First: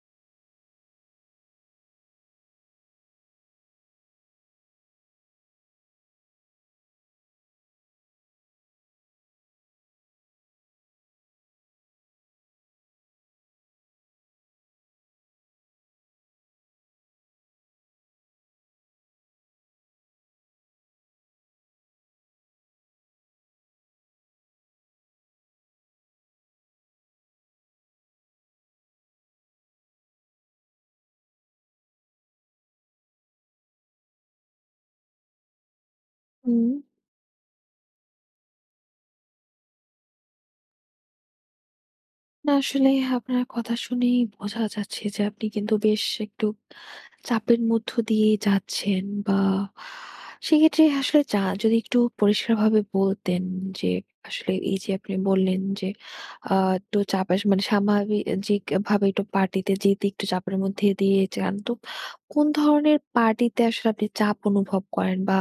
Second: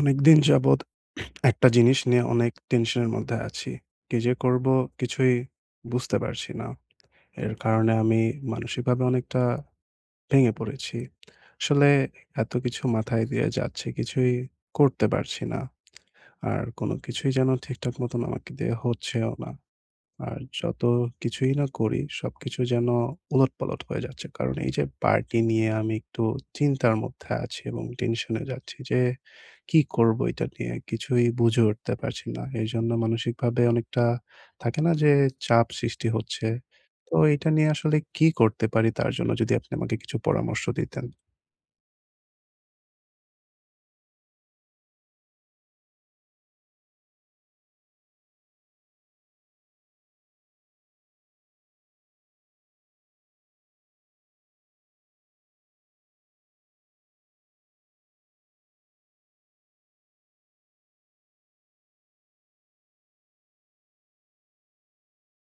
অনেকদিন যাবৎ একটা জিনিস নিয়ে অনেক টেনশনের মধ্যে আছি। কি যে করব কিছুই বুঝতে পারছি না। এর কারণে আমি মানসিকভাবে অনেকটা ভেঙে পড়েছি। আসলে এত কিছু মাথায় দিয়ে যাচ্ছে, কিছুই করতে পারছি না। আর কোন কিছুই যেন ঠিকঠাক মতন আমাকে দিয়ে হচ্ছেও না। আর যত কিছুই না করি সবকিছু যেন উলটপালট হয়ে যাচ্ছে। কারণ এই যে পার্টি নিয়ে আমি একটু চিন্তার মধ্যে আছি এবং টেনশনে যাচ্ছি যে কি করব এটা নিয়ে? কিছুই বুঝে উঠতে পারছি না। এজন্য মানসিকভাবে অনেকটা থাকে না যে চাপ সৃষ্টি হচ্ছে। হুম। তো এটা নিয়ে আসলে কি করতে পারি, তার জন্য যদি আপনি আমাকে কিছু পরামর্শ দিতেন? না, আসলে আপনার কথা শুনেই বোঝা যাচ্ছে যে আপনি কিন্তু বেশ একটু চাপের মধ্য দিয়ে যাচ্ছেন, বা সেক্ষেত্রে আসলে যা যদি একটু পরিষ্কারভাবে বলতেন যে আসলে এই যে আপনি বললেন যে একটু মানে স্বাভাবিক ভাবে একটু পার্টিতে যেতে একটু চাপের মধ্যে দিয়ে যান, তো কোন ধরনের পার্টিতে আসলে আপনি চাপ অনুভব করেন, বা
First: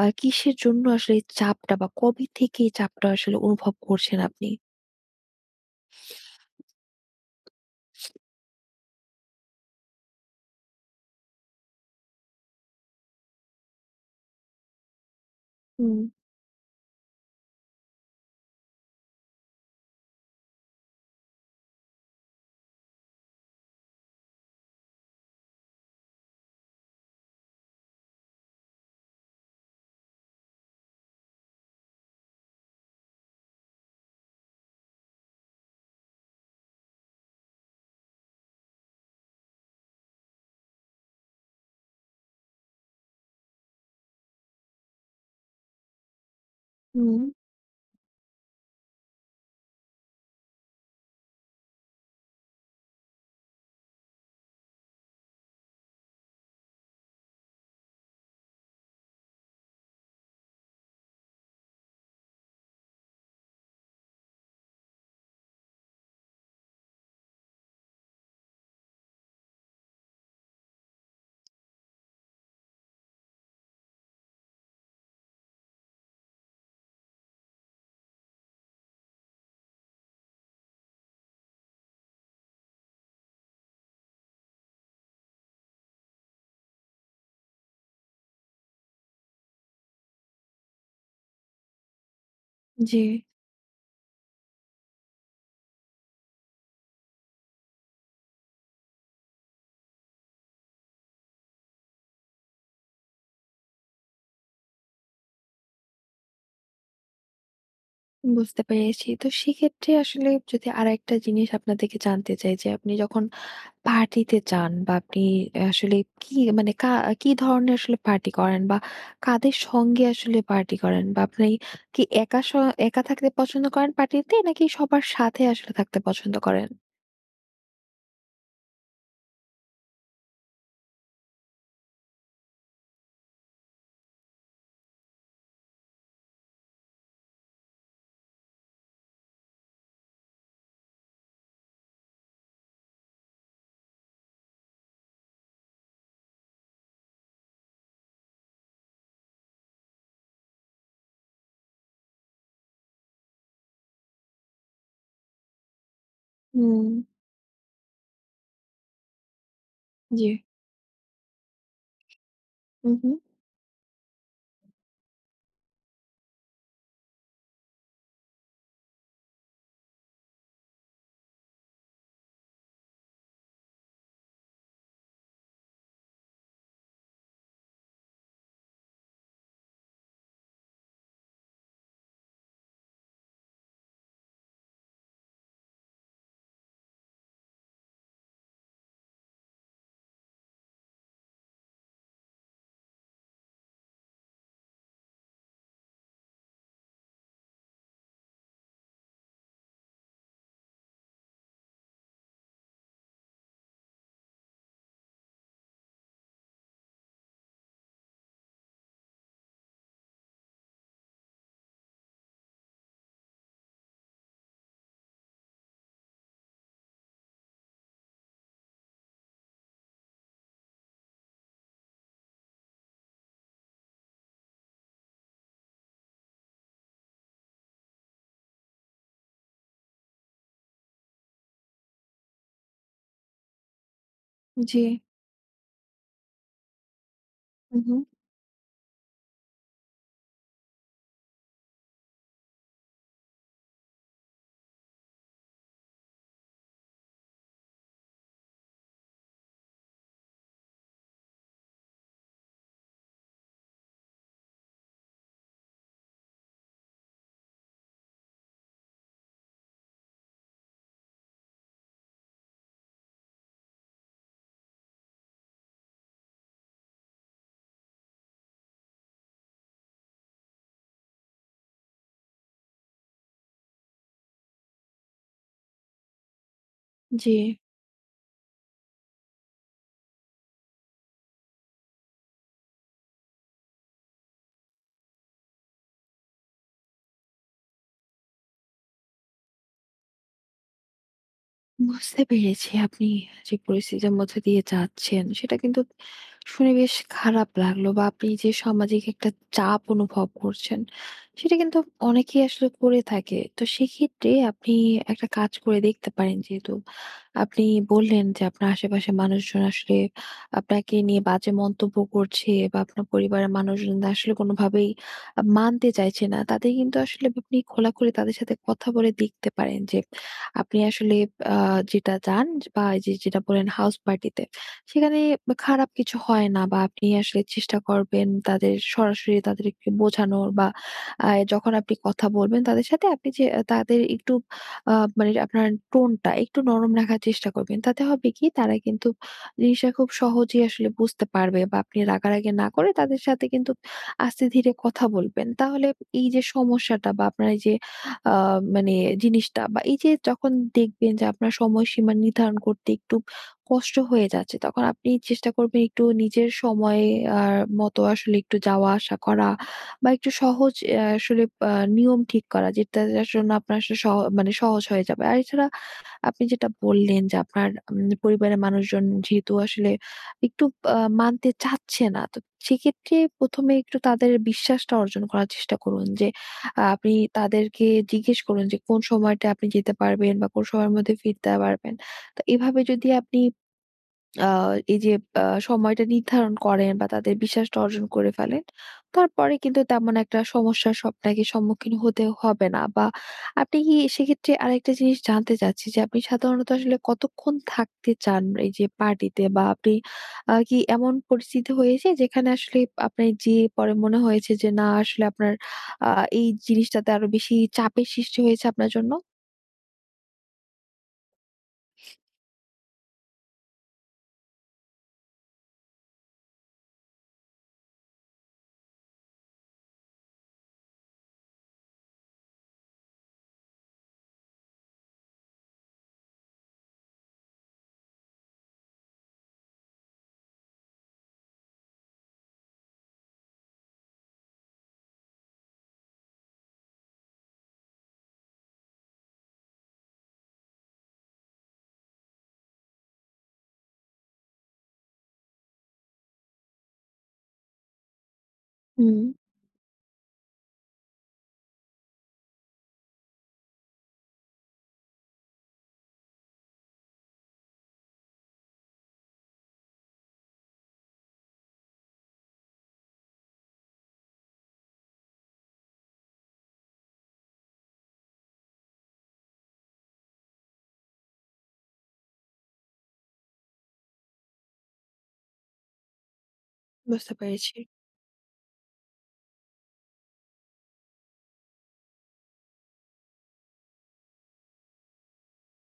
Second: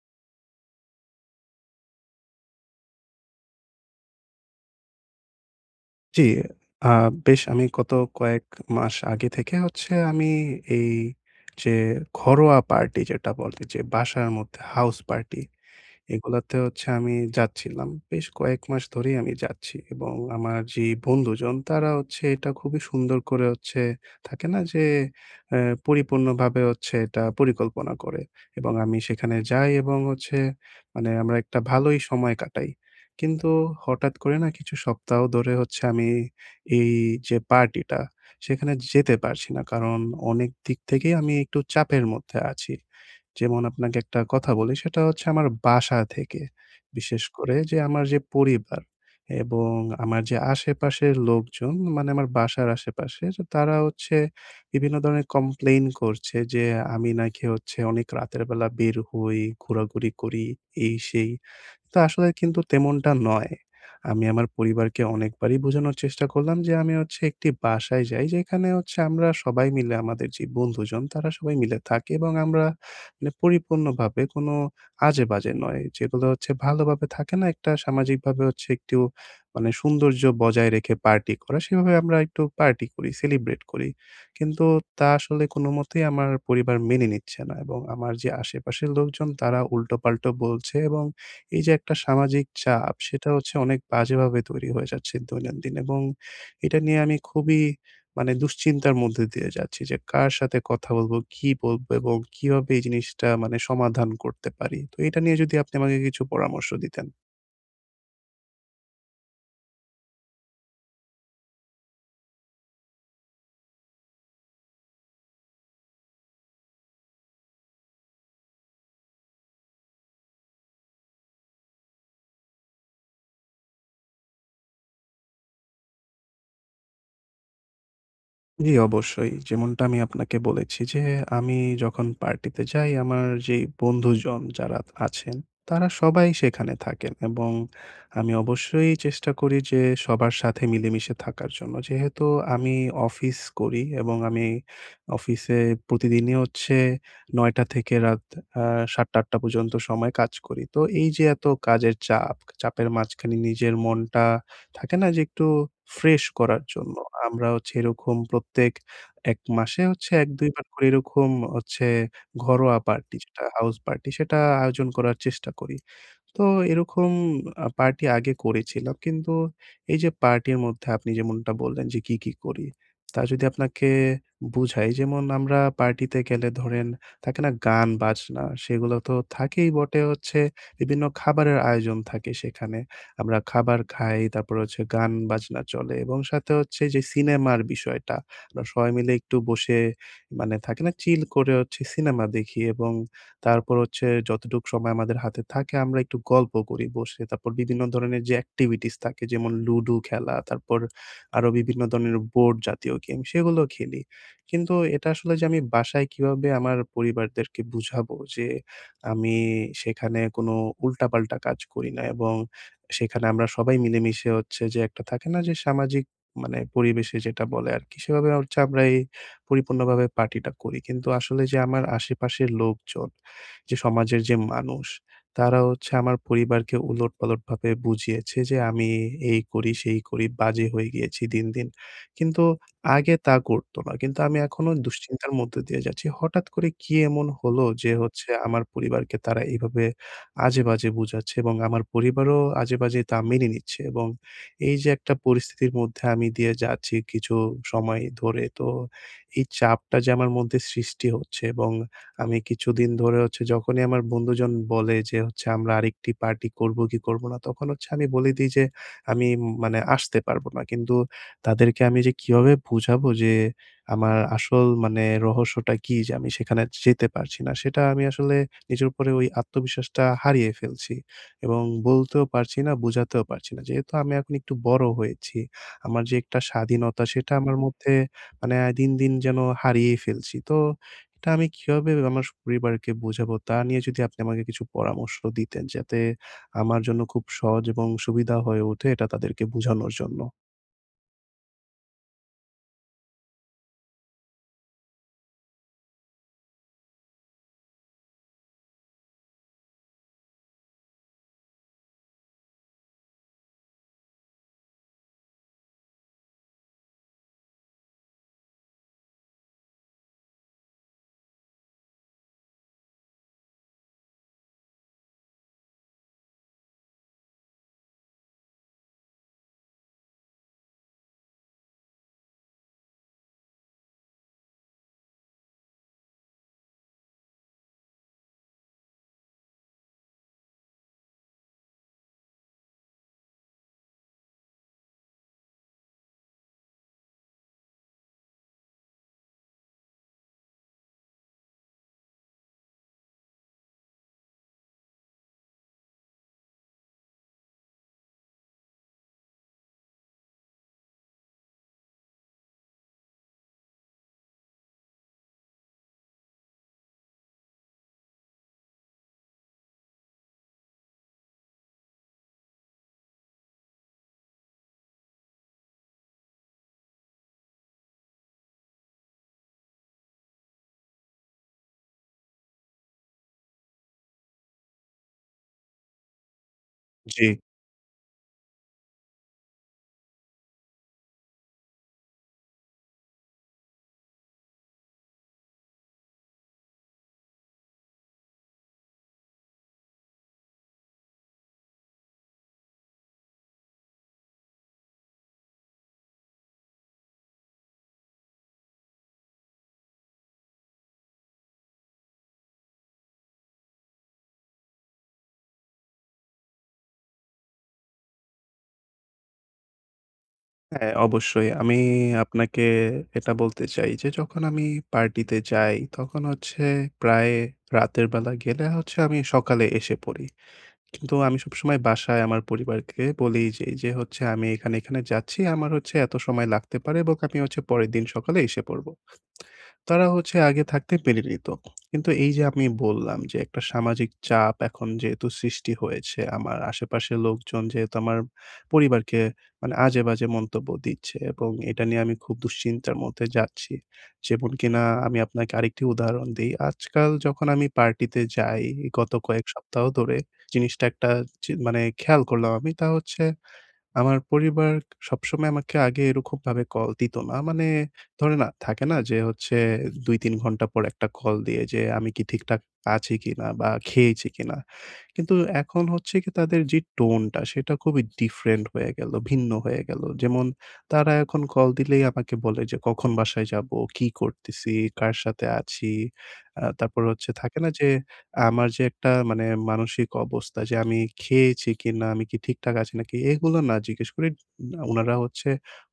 কিসের জন্য আসলে এই চাপটা, বা কবে থেকে এই চাপটা আসলে অনুভব করছেন আপনি? জি। আ বেশ, আমি গত কয়েক মাস আগে থেকে হচ্ছে আমি এই যে ঘরোয়া পার্টি, যেটা বলে যে বাসার মধ্যে হাউস পার্টি, হুম। এগুলাতে হচ্ছে আমি যাচ্ছিলাম। বেশ কয়েক মাস ধরেই আমি যাচ্ছি এবং আমার যে বন্ধুজন, তারা হচ্ছে এটা খুবই সুন্দর করে হচ্ছে থাকে না যে অ্যা পরিপূর্ণভাবে হচ্ছে এটা পরিকল্পনা করে এবং আমি সেখানে যাই এবং হচ্ছে মানে আমরা একটা ভালোই সময় কাটাই। কিন্তু হঠাৎ করে না, কিছু সপ্তাহ ধরে হচ্ছে আমি এই যে পার্টিটা, সেখানে যেতে পারছি না। কারণ অনেক দিক থেকেই আমি একটু চাপের মধ্যে আছি। যেমন আপনাকে একটা কথা বলি, সেটা হচ্ছে আমার বাসা থেকে। হুম। বিশেষ করে যে আমার যে পরিবার এবং আমার যে আশেপাশের লোকজন, মানে আমার বাসার আশেপাশে যে তারা হচ্ছে বিভিন্ন ধরনের কমপ্লেইন করছে যে, আমি নাকি হচ্ছে অনেক রাতের বেলা বের হই, ঘোরাঘুরি করি, এই সেই। তো আসলে কিন্তু তেমনটা নয়। আমি আমার পরিবারকে অনেকবারই বোঝানোর চেষ্টা করলাম যে, আমি হচ্ছে একটি বাসায় যাই, যেখানে হচ্ছে আমরা সবাই মিলে, আমাদের যে বন্ধুজন, তারা সবাই মিলে থাকি এবং আমরা মানে পরিপূর্ণভাবে কোনো আজে-বাজে নয়। যেগুলো হচ্ছে ভালোভাবে থাকে না? একটা সামাজিকভাবে হচ্ছে একটু মানে সৌন্দর্য বজায় রেখে পার্টি করা, সেভাবে আমরা একটু পার্টি করি, সেলিব্রেট করি। কিন্তু তা আসলে কোনোমতেই আমার পরিবার মেনে নিচ্ছে না এবং আমার যে আশেপাশের লোকজন, তারা উল্টোপাল্টা বলছে এবং এই যে একটা সামাজিক চাপ, জি, সেটা হচ্ছে অনেক বাজেভাবে তৈরি হয়ে যাচ্ছে দৈনন্দিন, এবং এটা নিয়ে আমি খুবই মানে দুশ্চিন্তার মধ্যে দিয়ে যাচ্ছি যে কার সাথে কথা বলবো, কি বলবো এবং কিভাবে এই জিনিসটা মানে সমাধান করতে পারি। তো এটা নিয়ে যদি আপনি আমাকে কিছু পরামর্শ দিতেন। বুঝতে পেরেছি। তো সেক্ষেত্রে আসলে যদি আরেকটা জিনিস আপনার থেকে জানতে চাই, যে আপনি যখন পার্টিতে যান বা আপনি আসলে কি মানে কা কি ধরনের আসলে পার্টি করেন বা কাদের সঙ্গে আসলে পার্টি করেন? বা আপনি কি একা থাকতে পছন্দ করেন পার্টিতে, নাকি সবার সাথে আসলে থাকতে পছন্দ করেন? জি, অবশ্যই। যেমনটা আমি আপনাকে বলেছি যে, আমি যখন পার্টিতে যাই, আমার যেই বন্ধুজন যারা আছেন, তারা সবাই সেখানে থাকেন এবং আমি অবশ্যই চেষ্টা করি যে, সবার সাথে মিলেমিশে থাকার জন্য। যেহেতু আমি অফিস করি এবং আমি অফিসে প্রতিদিনই হচ্ছে ৯ টা থেকে রাত আ ৭:০০-৮:০০ পর্যন্ত সময় কাজ করি। তো এই যে এত কাজের চাপ, চাপের মাঝখানে নিজের মনটা থাকে না যে একটু ফ্রেশ করার হুম। জন্য। আমরা হচ্ছে এরকম প্রত্যেক ১ মাসে হচ্ছে জি। ১-২ বার করে এরকম হচ্ছে ঘরোয়া হু, হু। পার্টি, যেটা হাউস পার্টি, সেটা আয়োজন করার চেষ্টা করি। তো এরকম পার্টি আগে করেছিলাম। কিন্তু এই যে পার্টির মধ্যে আপনি যেমনটা বললেন যে কি, কি করি? তা যদি আপনাকে বুঝাই, যেমন আমরা পার্টিতে গেলে ধরেন থাকে না গান বাজনা, সেগুলো তো থাকেই, বটে হচ্ছে বিভিন্ন খাবারের আয়োজন থাকে সেখানে। আমরা খাবার খাই, তারপর হচ্ছে গান বাজনা চলে এবং সাথে হচ্ছে যে সিনেমার বিষয়টা, আমরা সবাই মিলে একটু বসে মানে থাকে না চিল করে হচ্ছে সিনেমা দেখি, এবং তারপর হচ্ছে যতটুক সময় আমাদের হাতে থাকে আমরা একটু গল্প করি বসে। তারপর বিভিন্ন ধরনের যে activities থাকে, যেমন লুডো খেলা, তারপর আরো বিভিন্ন ধরনের বোর্ড জাতীয় গেম, সেগুলো খেলি। কিন্তু এটা আসলে যে আমি বাসায় কিভাবে আমার পরিবারদেরকে বুঝাবো যে আমি সেখানে কোনো উল্টাপাল্টা কাজ করি না, এবং সেখানে আমরা সবাই মিলেমিশে হচ্ছে যে একটা থাকে না যে সামাজিক মানে পরিবেশে, যেটা বলে আরকি, সেভাবে হচ্ছে আমরা এই পরিপূর্ণভাবে পার্টিটা করি। কিন্তু আসলে যে আমার আশেপাশের লোকজন, যে সমাজের যে মানুষ, তারা হচ্ছে আমার পরিবারকে উলটপালটভাবে বুঝিয়েছে যে আমি এই করি, সেই করি, বাজে হয়ে গিয়েছি দিন, দিন। কিন্তু আগে তা করতো না। কিন্তু আমি এখনো জি। দুশ্চিন্তার মধ্য দিয়ে যাচ্ছি। হঠাৎ করে কি এমন হলো হু, যে হু। হচ্ছে আমার পরিবারকে তারা এভাবে আজে-বাজে বুঝাচ্ছে এবং আমার পরিবারও আজে-বাজে তা মেনে নিচ্ছে, এবং এই যে একটা পরিস্থিতির মধ্যে আমি দিয়ে যাচ্ছি কিছু সময় ধরে, তো এই চাপটা যে আমার মধ্যে সৃষ্টি হচ্ছে, এবং আমি কিছুদিন ধরে হচ্ছে যখনই আমার বন্ধুজন বলে যে হচ্ছে আমরা আরেকটি পার্টি করব কি করব না, তখন হচ্ছে আমি বলে দেই যে আমি মানে আসতে পারব না। কিন্তু তাদেরকে আমি যে কিভাবে বুঝাবো যে আমার আসল মানে রহস্যটা কি যে আমি সেখানে যেতে পারছি না, সেটা আমি আসলে নিজের উপরে ওই আত্মবিশ্বাসটা হারিয়ে ফেলছি এবং বলতেও পারছি না, বুঝাতেও পারছি না। যেহেতু আমি এখন একটু বড় হয়েছি, আমার যে একটা স্বাধীনতা, জি। সেটা আমার মধ্যে মানে দিন, দিন যেন হারিয়েই ফেলছি। তো এটা আমি কিভাবে আমার পরিবারকে বোঝাবো, তা নিয়ে যদি আপনি আমাকে কিছু পরামর্শ দিতেন, যাতে আমার জন্য খুব সহজ এবং সুবিধা হয়ে ওঠে এটা তাদেরকে বোঝানোর জন্য। বুঝতে পেরেছি, আপনি যে পরিস্থিতির মধ্যে দিয়ে যাচ্ছেন সেটা কিন্তু শুনে বেশ খারাপ লাগলো। বা আপনি যে সামাজিক একটা চাপ অনুভব করছেন, সেটা কিন্তু অনেকেই আসলে করে থাকে। তো সেক্ষেত্রে আপনি একটা কাজ করে দেখতে পারেন, যেহেতু আপনি বললেন যে আপনার আশেপাশে মানুষজন আসলে আপনাকে নিয়ে বাজে মন্তব্য করছে বা আপনার পরিবারের মানুষজন আসলে কোনোভাবেই মানতে চাইছে না, তাদের কিন্তু আসলে আপনি খোলাখুলি তাদের সাথে কথা বলে দেখতে পারেন যে আপনি আসলে আ যেটা যান বা এই যে যেটা বললেন হাউস পার্টিতে, সেখানে খারাপ কিছু হয় না। বা আপনি আসলে চেষ্টা করবেন তাদের সরাসরি তাদেরকে বোঝানোর, বা যখন আপনি কথা বলবেন তাদের সাথে, আপনি যে তাদের একটু মানে আপনার টোনটা একটু নরম রাখার চেষ্টা করবেন। তাতে হবে কি, তারা কিন্তু জিনিসটা খুব সহজেই আসলে বুঝতে পারবে। বা আপনি রাগারাগি না করে তাদের সাথে কিন্তু আস্তে ধীরে কথা বলবেন। তাহলে এই যে সমস্যাটা বা আপনার এই যে আ মানে জিনিসটা, বা এই যে যখন দেখবেন যে আপনার সময়সীমা নির্ধারণ করতে একটু কষ্ট হয়ে যাচ্ছে, তখন আপনি চেষ্টা করবেন একটু নিজের সময় আর মতো আসলে একটু যাওয়া আসা করা, বা একটু সহজ আসলে আ নিয়ম ঠিক করা, যেটার জন্য আপনার আসলে সহ মানে সহজ হয়ে যাবে। আর এছাড়া আপনি যেটা বললেন যে আপনার পরিবারের মানুষজন যেহেতু আসলে একটু মানতে চাচ্ছে না, তো সেক্ষেত্রে প্রথমে একটু তাদের বিশ্বাসটা অর্জন করার চেষ্টা করুন। যে আপনি জি। তাদেরকে জিজ্ঞেস করুন যে কোন সময়টা আপনি যেতে পারবেন বা কোন সময়ের মধ্যে ফিরতে পারবেন। তো এভাবে যদি আপনি আ এই যে আ সময়টা নির্ধারণ করেন বা তাদের বিশ্বাসটা অর্জন করে ফেলেন, তারপরে কিন্তু তেমন একটা সমস্যার আপনাকে সম্মুখীন হতে হবে না। বা আপনি কি, সেক্ষেত্রে আরেকটা জিনিস জানতে চাচ্ছি যে আপনি সাধারণত আসলে কতক্ষণ থাকতে চান এই যে পার্টিতে? বা আপনি কি এমন পরিস্থিতি হয়েছে যেখানে আসলে আপনার যেয়ে পরে মনে হয়েছে যে না, আসলে আপনার আ এই জিনিসটাতে আরো বেশি চাপের সৃষ্টি হয়েছে আপনার জন্য? হ্যাঁ, অবশ্যই। আমি আপনাকে এটা বলতে চাই যে যখন আমি পার্টিতে যাই তখন হচ্ছে প্রায় রাতের বেলা গেলে হচ্ছে আমি সকালে এসে পড়ি। কিন্তু আমি সবসময় বাসায় আমার পরিবারকে বলেই যাই যে হচ্ছে আমি এখানে, এখানে যাচ্ছি। আমার হচ্ছে এত সময় লাগতে পারে এবং আমি হচ্ছে পরের দিন সকালে এসে পড়ব। তারা হচ্ছে আগে থাকতে পেরে নিত। কিন্তু এই যে আমি বললাম যে একটা সামাজিক চাপ এখন যেহেতু সৃষ্টি হয়েছে, আমার আশেপাশের লোকজন যেহেতু আমার পরিবারকে মানে আজে-বাজে মন্তব্য দিচ্ছে, এবং এটা নিয়ে আমি খুব দুশ্চিন্তার মধ্যে যাচ্ছি। যেমন কিনা আমি আপনাকে আরেকটি উদাহরণ দেই। আজকাল যখন আমি পার্টিতে যাই, গত হুম, কয়েক সপ্তাহ ধরে জিনিসটা একটা মানে খেয়াল করলাম আমি তা, হচ্ছে আমার পরিবার সবসময় আমাকে আগে এরকমভাবে কল দিত না। মানে ধরে না থাকে না যে হচ্ছে ২-৩ ঘন্টা পর একটা কল দিয়ে যে আমি কি ঠিকঠাক আছি কিনা বা খেয়েছি কিনা? কিন্তু এখন হচ্ছে কি, তাদের যে টোনটা সেটা খুবই ডিফারেন্ট হয়ে গেল, ভিন্ন হয়ে গেল। যেমন তারা এখন কল দিলেই আমাকে বলে যে কখন বাসায় যাবো, কি করতেছি, কার সাথে আছি। তারপর হচ্ছে বুঝতে থাকে না পেরেছি। যে আমার যে একটা মানে মানসিক অবস্থা, যে আমি খেয়েছি কিনা, আমি কি ঠিকঠাক আছি নাকি, এগুলো না জিজ্ঞেস করে উনারা হচ্ছে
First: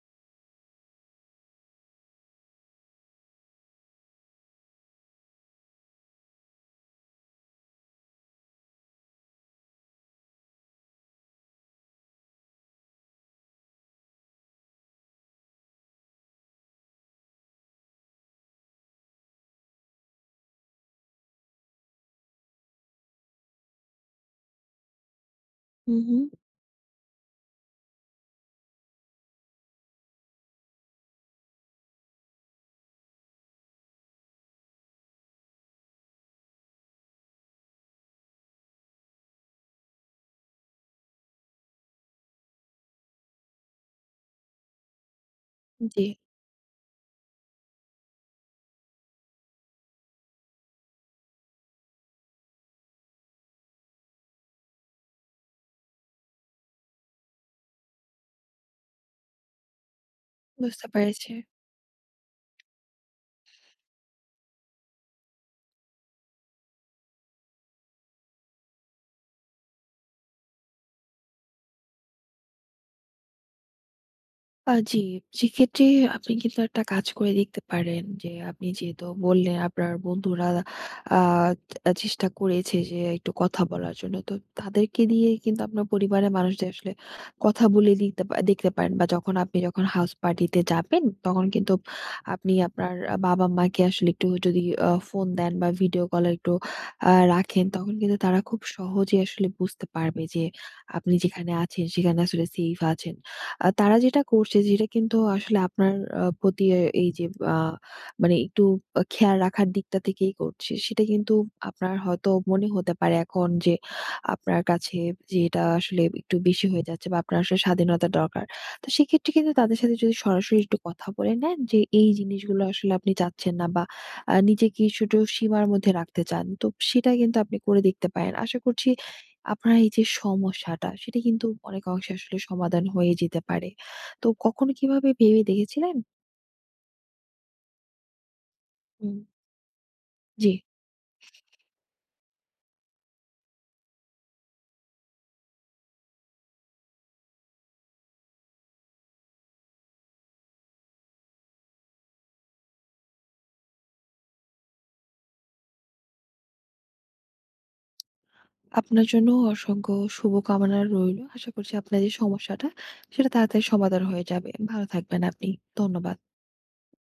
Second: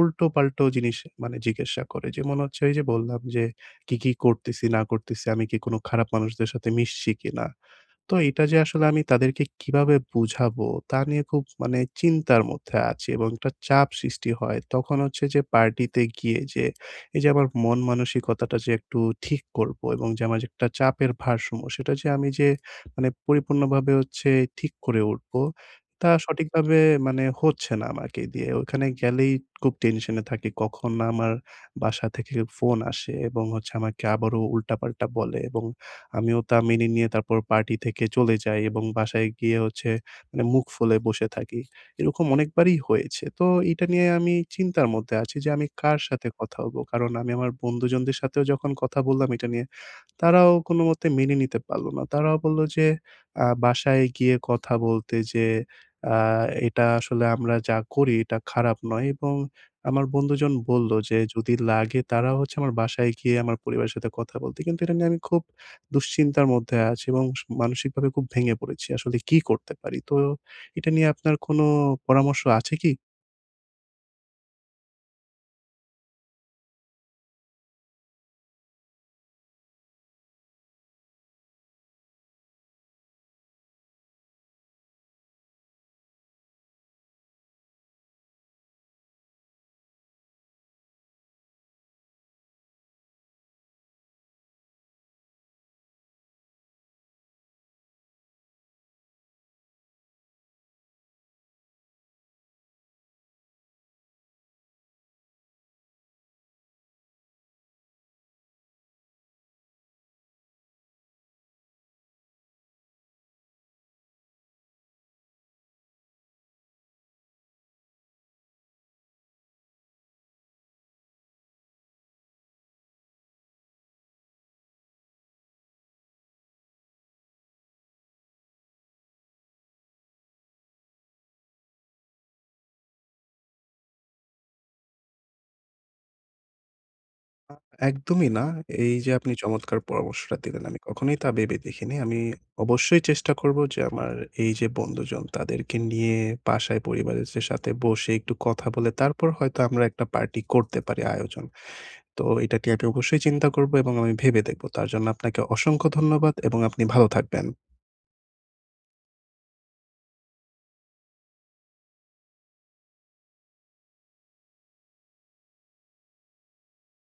উল্টোপাল্টো জিনিস মানে জিজ্ঞাসা করে। যেমন হচ্ছে ওই যে বললাম যে কি, কি করতেছি না করতেছি, আমি কি কোন খারাপ মানুষদের সাথে মিশছি কিনা? তো এটা যে আসলে আমি তাদেরকে কিভাবে বুঝাবো, তা নিয়ে খুব মানে চিন্তার মধ্যে আছি এবং একটা চাপ সৃষ্টি হয়। তখন হচ্ছে যে পার্টিতে গিয়ে যে এই যে আমার মন মানসিকতাটা যে একটু ঠিক করবো এবং যে আমার যে একটা চাপের ভারসাম্য, সেটা যে আমি যে মানে পরিপূর্ণভাবে হচ্ছে ঠিক করে উঠবো, হুম, তা হুম। সঠিকভাবে মানে হচ্ছে না আমাকে দিয়ে। ওখানে গেলেই খুব টেনশনে থাকি, কখন না আমার বাসা থেকে ফোন আসে এবং হচ্ছে আমাকে আবারও উল্টাপাল্টা বলে, এবং আমিও তা মেনে নিয়ে তারপর পার্টি থেকে চলে যাই এবং বাসায় গিয়ে হচ্ছে মানে মুখ ফুলে বসে থাকি। এরকম অনেকবারই হয়েছে। তো এটা নিয়ে আমি চিন্তার মধ্যে আছি যে আমি কার জি, সাথে কথা বলব? কারণ আমি আমার বন্ধুজনদের সাথেও যখন কথা বললাম এটা নিয়ে, তারাও কোনোমতে মেনে নিতে পারল না। তারাও বলল যে বাসায় গিয়ে কথা বলতে, যে আ "এটা আসলে আমরা যা করি এটা খারাপ নয়", এবং আমার বন্ধুজন বুঝতে বলল যে পেরেছি। যদি লাগে তারা হচ্ছে আমার বাসায় গিয়ে আমার পরিবারের সাথে কথা বলতে। কিন্তু এটা নিয়ে আমি খুব দুশ্চিন্তার মধ্যে আছি এবং মানসিকভাবে খুব ভেঙে পড়েছি। আসলে কি করতে পারি? তো এটা নিয়ে আপনার কোনো পরামর্শ আছে কি? জি, সেক্ষেত্রে আপনি কিন্তু একটা কাজ করে দেখতে পারেন। যে আপনি যেহেতু বললেন আপনার বন্ধুরা আ আ চেষ্টা করেছে যে একটু কথা বলার জন্য, তো তাদেরকে দিয়ে কিন্তু আপনার পরিবারের মানুষদের আসলে কথা বলে দিতে পা দেখতে পারেন। বা যখন আপনি যখন হাউস পার্টিতে যাবেন তখন কিন্তু আপনি আপনার বাবা-মাকে আসলে একটু যদি ফোন দেন বা ভিডিও কলে একটু রাখেন, তখন কিন্তু তারা খুব সহজেই আসলে বুঝতে পারবে যে আপনি যেখানে আছেন সেখানে আসলে সেফ আছেন। তারা যেটা করছে, যেটা কিন্তু আসলে আপনার আ প্রতি এ এই যে আ মানে একটু খেয়াল রাখার দিকটা থেকেই করছে। সেটা কিন্তু আপনার হয়তো মনে হতে পারে এখন যে আপনার কাছে যে এটা আসলে একটু বেশি হয়ে যাচ্ছে বা আপনার আসলে স্বাধীনতা দরকার। তো সেক্ষেত্রে কিন্তু তাদের সাথে যদি সরাসরি একটু কথা বলে নেন যে এই জিনিসগুলো আসলে আপনি চাচ্ছেন না, বা নিজেকে কিছুটা সীমার মধ্যে রাখতে চান, তো সেটা কিন্তু আপনি করে দেখতে পারেন। আশা করছি আপনার এই যে সমস্যাটা, সেটা কিন্তু অনেক অংশে আসলে সমাধান হয়ে যেতে পারে। তো কখনো কিভাবে ভেবে দেখেছিলেন? একদমই না। এই যে হুম। আপনি চমৎকার পরামর্শটা জি, দিলেন, আমি কখনোই তা ভেবে দেখিনি। আমি অবশ্যই চেষ্টা করব যে আমার এই যে বন্ধুজন, তাদেরকে নিয়ে বাসায় পরিবারের যে সাথে বসে একটু কথা বলে তারপর হয়তো আমরা একটা পার্টি করতে পারি আয়োজন। তো এটা নিয়ে আমি অবশ্যই চিন্তা করব এবং আমি ভেবে দেখব। তার জন্য আপনাকে অসংখ্য ধন্যবাদ এবং আপনি ভালো থাকবেন। আপনার জন্য অসংখ্য শুভকামনা রইলো। আশা করছি আপনার যে সমস্যাটা, সেটা তাড়াতাড়ি সমাধান হয়ে যাবে। ভালো থাকবেন আপনি। ধন্যবাদ।